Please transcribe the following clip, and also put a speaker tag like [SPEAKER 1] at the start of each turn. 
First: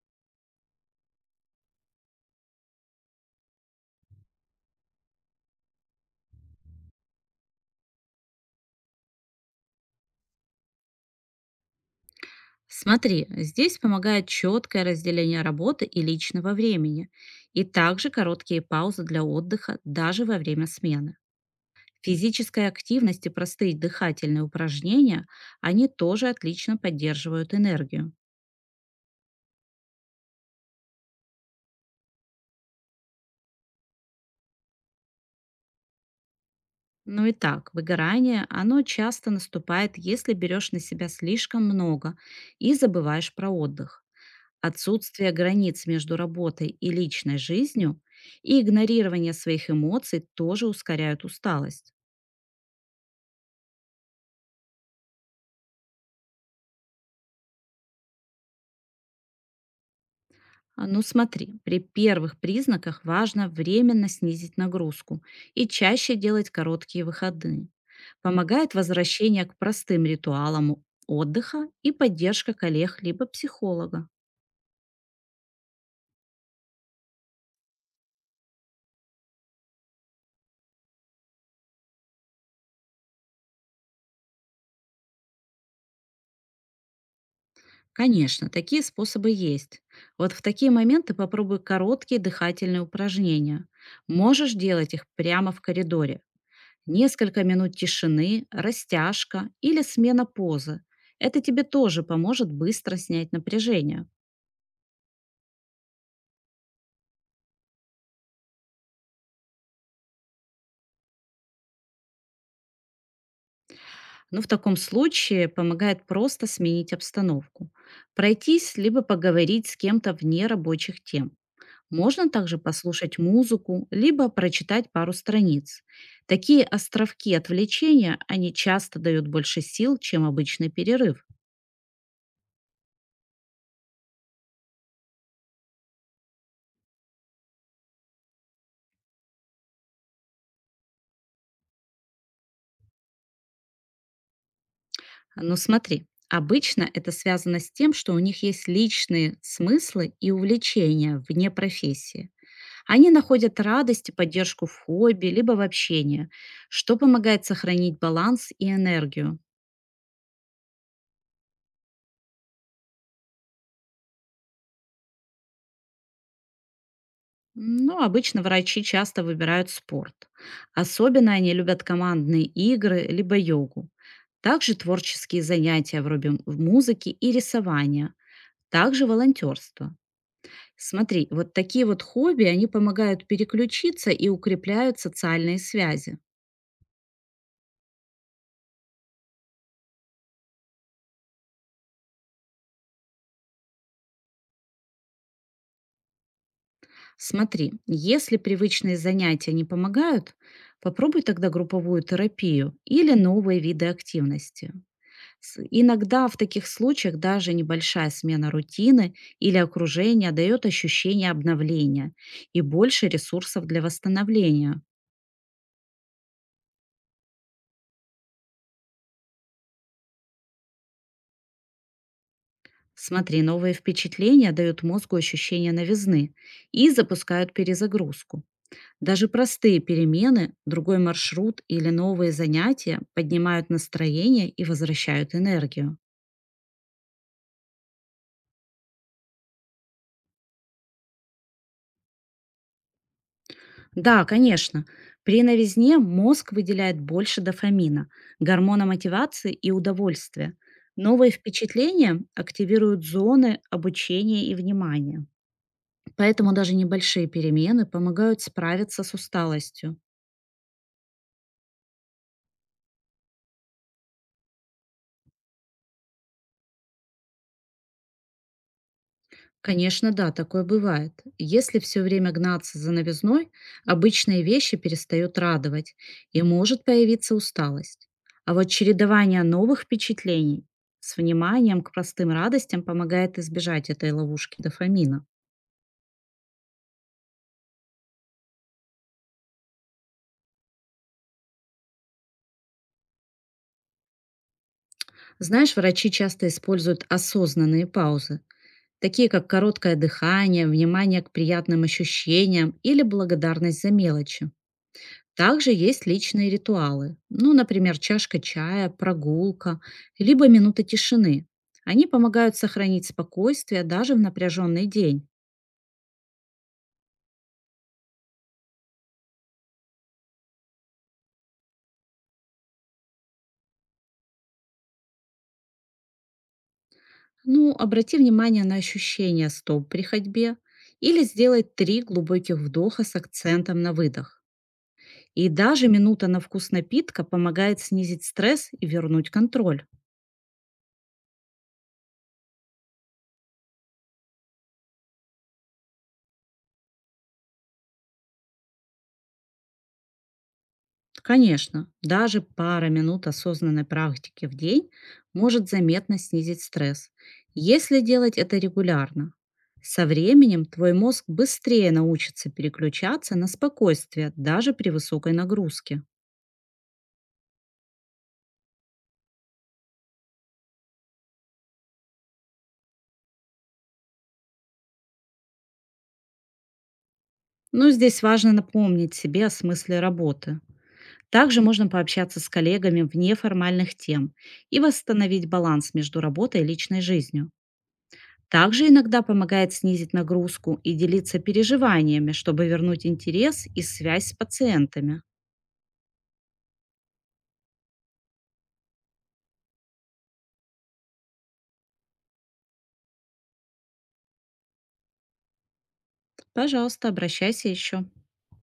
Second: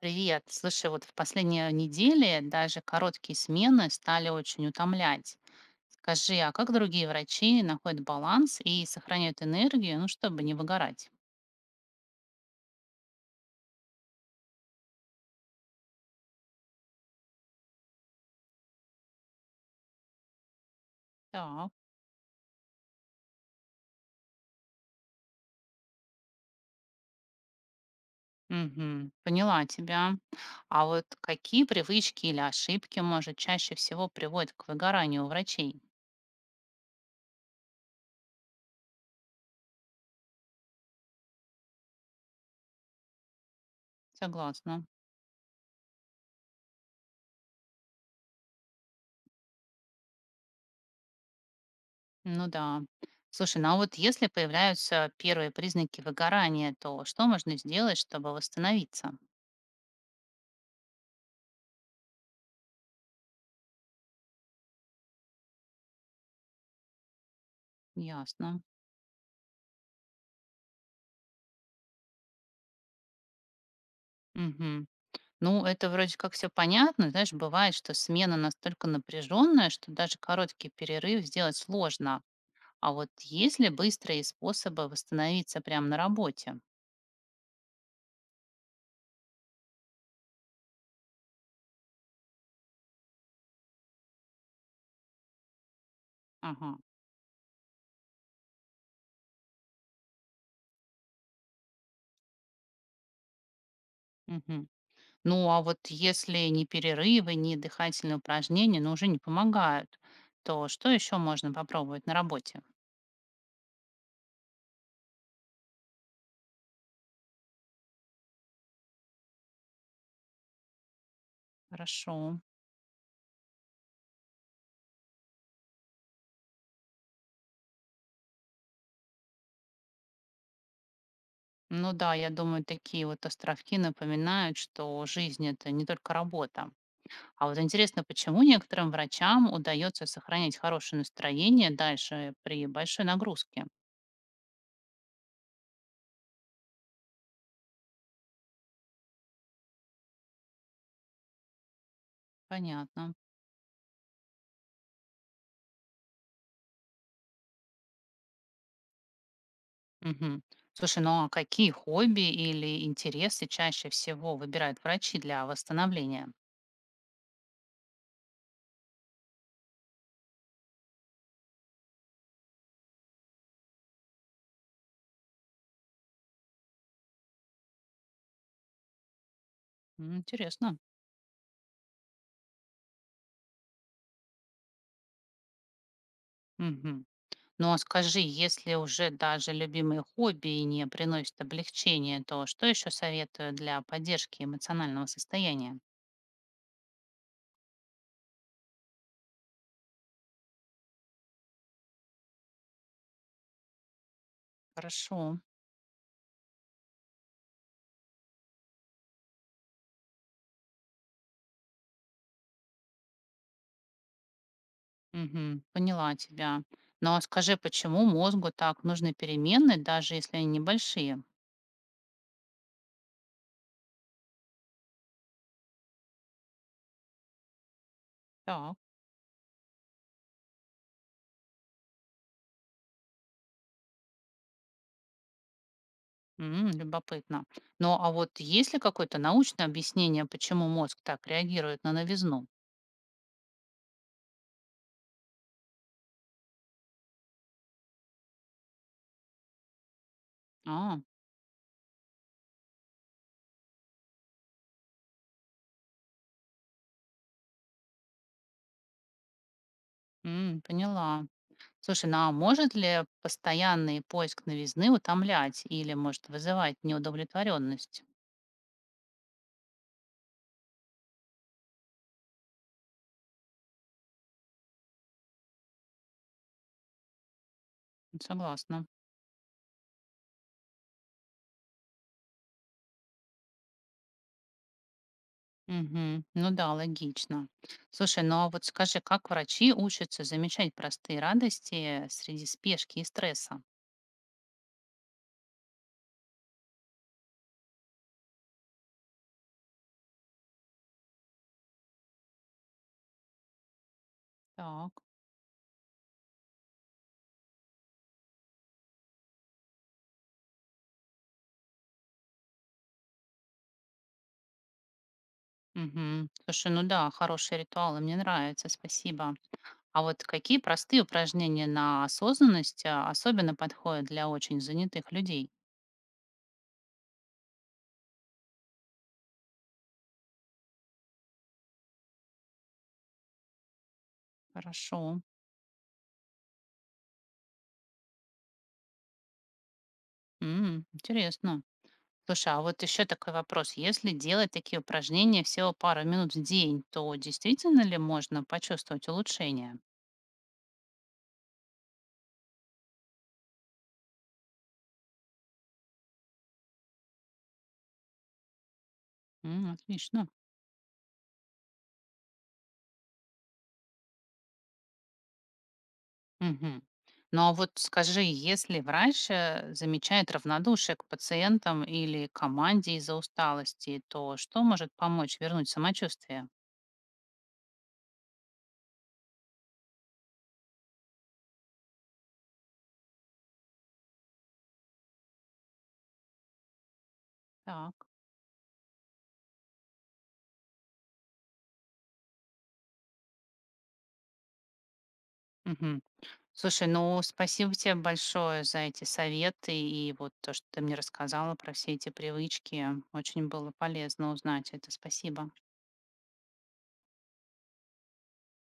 [SPEAKER 1] Привет. Слушай, вот в последние недели даже короткие смены стали очень утомлять. Скажи, а как другие врачи находят баланс и сохраняют энергию, ну, чтобы не выгорать?
[SPEAKER 2] Смотри, здесь помогает четкое разделение работы и личного времени, и также короткие паузы для отдыха даже во время смены.
[SPEAKER 1] Так.
[SPEAKER 2] Физическая активность и простые дыхательные упражнения, они тоже отлично поддерживают энергию.
[SPEAKER 1] Мгм. Поняла тебя. А вот какие привычки или ошибки, может, чаще всего приводят к выгоранию у врачей?
[SPEAKER 2] Ну и так, выгорание, оно часто наступает, если берешь на себя слишком много и забываешь про отдых.
[SPEAKER 1] Согласна.
[SPEAKER 2] Отсутствие границ между работой и личной жизнью и игнорирование своих эмоций тоже ускоряют усталость.
[SPEAKER 1] Ну да. Слушай, ну а вот если появляются первые признаки выгорания, то что можно сделать, чтобы восстановиться?
[SPEAKER 2] Ну смотри, при первых признаках важно временно снизить нагрузку и чаще делать короткие выходные.
[SPEAKER 1] Ясно.
[SPEAKER 2] Помогает возвращение к простым ритуалам отдыха и поддержка коллег либо психолога.
[SPEAKER 1] Мгм. Ну, это вроде как все понятно. Знаешь, бывает, что смена настолько напряженная, что даже короткий перерыв сделать сложно. А вот есть ли быстрые способы восстановиться прямо на работе?
[SPEAKER 2] Конечно, такие способы есть. Вот в такие моменты попробуй короткие дыхательные упражнения. Можешь делать их прямо в коридоре.
[SPEAKER 1] Ага.
[SPEAKER 2] Несколько минут тишины, растяжка или смена позы. Это тебе тоже поможет быстро снять напряжение.
[SPEAKER 1] Мгм. Ну, а вот если ни перерывы, ни дыхательные упражнения, ну, уже не помогают, то что еще можно попробовать на работе?
[SPEAKER 2] Но в таком случае помогает просто сменить обстановку, пройтись либо поговорить с кем-то вне рабочих тем.
[SPEAKER 1] Хорошо.
[SPEAKER 2] Можно также послушать музыку, либо прочитать пару страниц. Такие островки отвлечения, они часто дают больше сил, чем обычный перерыв.
[SPEAKER 1] Ну да, я думаю, такие вот островки напоминают, что жизнь это не только работа. А вот интересно, почему некоторым врачам удается сохранять хорошее настроение дальше при большой нагрузке?
[SPEAKER 2] Но смотри, обычно это связано с тем, что у них есть личные смыслы и увлечения вне профессии. Они
[SPEAKER 1] Понятно.
[SPEAKER 2] находят радость и поддержку в хобби, либо в общении, что помогает сохранить баланс и энергию.
[SPEAKER 1] Мгм. Слушай, ну а какие хобби или интересы чаще всего выбирают врачи для восстановления?
[SPEAKER 2] Ну, обычно врачи часто выбирают спорт. Особенно они любят командные игры, либо йогу. Также творческие занятия вроде музыки и рисования. Также волонтерство.
[SPEAKER 1] М, интересно.
[SPEAKER 2] Смотри, вот такие вот хобби, они помогают переключиться и укрепляют социальные связи.
[SPEAKER 1] Мгм. Ну а скажи, если уже даже любимые хобби не приносят облегчения, то что еще советую для поддержки эмоционального состояния?
[SPEAKER 2] Смотри, если привычные занятия не помогают, попробуй тогда групповую терапию или новые виды активности.
[SPEAKER 1] Хорошо.
[SPEAKER 2] Иногда в таких случаях даже небольшая смена рутины или окружения дает ощущение обновления и больше ресурсов для восстановления.
[SPEAKER 1] Мгм. Поняла тебя. Но скажи, почему мозгу так нужны перемены, даже если они небольшие?
[SPEAKER 2] Смотри, новые впечатления дают мозгу ощущение новизны и запускают перезагрузку.
[SPEAKER 1] Так.
[SPEAKER 2] Даже простые перемены, другой маршрут или новые занятия поднимают настроение и возвращают энергию.
[SPEAKER 1] М, любопытно. Ну, а вот есть ли какое-то научное объяснение, почему мозг так реагирует на новизну?
[SPEAKER 2] Да, конечно, при новизне мозг выделяет больше дофамина, гормона мотивации и удовольствия.
[SPEAKER 1] А.
[SPEAKER 2] Новые впечатления активируют зоны обучения и внимания. Поэтому даже небольшие перемены помогают справиться с усталостью.
[SPEAKER 1] М, поняла. Слушай, ну а может ли постоянный поиск новизны утомлять или может вызывать неудовлетворенность?
[SPEAKER 2] Конечно, да, такое бывает. Если все время гнаться за новизной, обычные вещи перестают радовать, и может появиться усталость. А вот
[SPEAKER 1] Согласна.
[SPEAKER 2] чередование новых впечатлений с вниманием к простым радостям помогает избежать этой ловушки дофамина.
[SPEAKER 1] Мгм. Ну да, логично. Слушай, ну а вот скажи, как врачи учатся замечать простые радости среди спешки и стресса?
[SPEAKER 2] Знаешь, врачи часто используют осознанные паузы, такие как короткое дыхание, внимание к приятным ощущениям или благодарность за мелочи.
[SPEAKER 1] Так.
[SPEAKER 2] Также есть личные ритуалы, ну, например, чашка чая, прогулка, либо минута тишины. Они помогают сохранить спокойствие даже в напряженный день.
[SPEAKER 1] Мгм. Слушай, ну да, хорошие ритуалы, мне нравятся, спасибо. А вот какие простые упражнения на осознанность особенно подходят для очень занятых людей?
[SPEAKER 2] Ну, обрати внимание на ощущение стоп при ходьбе или сделай 3 глубоких вдоха с акцентом на выдох.
[SPEAKER 1] Хорошо.
[SPEAKER 2] И даже минута на вкус напитка помогает снизить стресс и вернуть контроль.
[SPEAKER 1] М, интересно. Слушай, а вот еще такой вопрос. Если делать такие упражнения всего пару минут в день, то действительно ли можно почувствовать улучшение?
[SPEAKER 2] Конечно, даже пара минут осознанной практики в день может заметно снизить стресс, если делать это регулярно.
[SPEAKER 1] М,
[SPEAKER 2] Со
[SPEAKER 1] отлично.
[SPEAKER 2] временем твой мозг быстрее научится переключаться на спокойствие даже при высокой нагрузке.
[SPEAKER 1] Мгм. Ну а вот скажи, если врач замечает равнодушие к пациентам или команде из-за усталости, то что может помочь вернуть самочувствие?
[SPEAKER 2] Но здесь важно напомнить себе о смысле работы. Также можно пообщаться с коллегами вне формальных тем и восстановить баланс между работой и личной жизнью.
[SPEAKER 1] Так.
[SPEAKER 2] Также иногда помогает снизить нагрузку и делиться переживаниями, чтобы вернуть интерес и связь с пациентами.
[SPEAKER 1] Мгм. Слушай, ну спасибо тебе большое за эти советы и вот то, что ты мне рассказала про все эти привычки. Очень было полезно узнать это. Спасибо.
[SPEAKER 2] Пожалуйста, обращайся еще.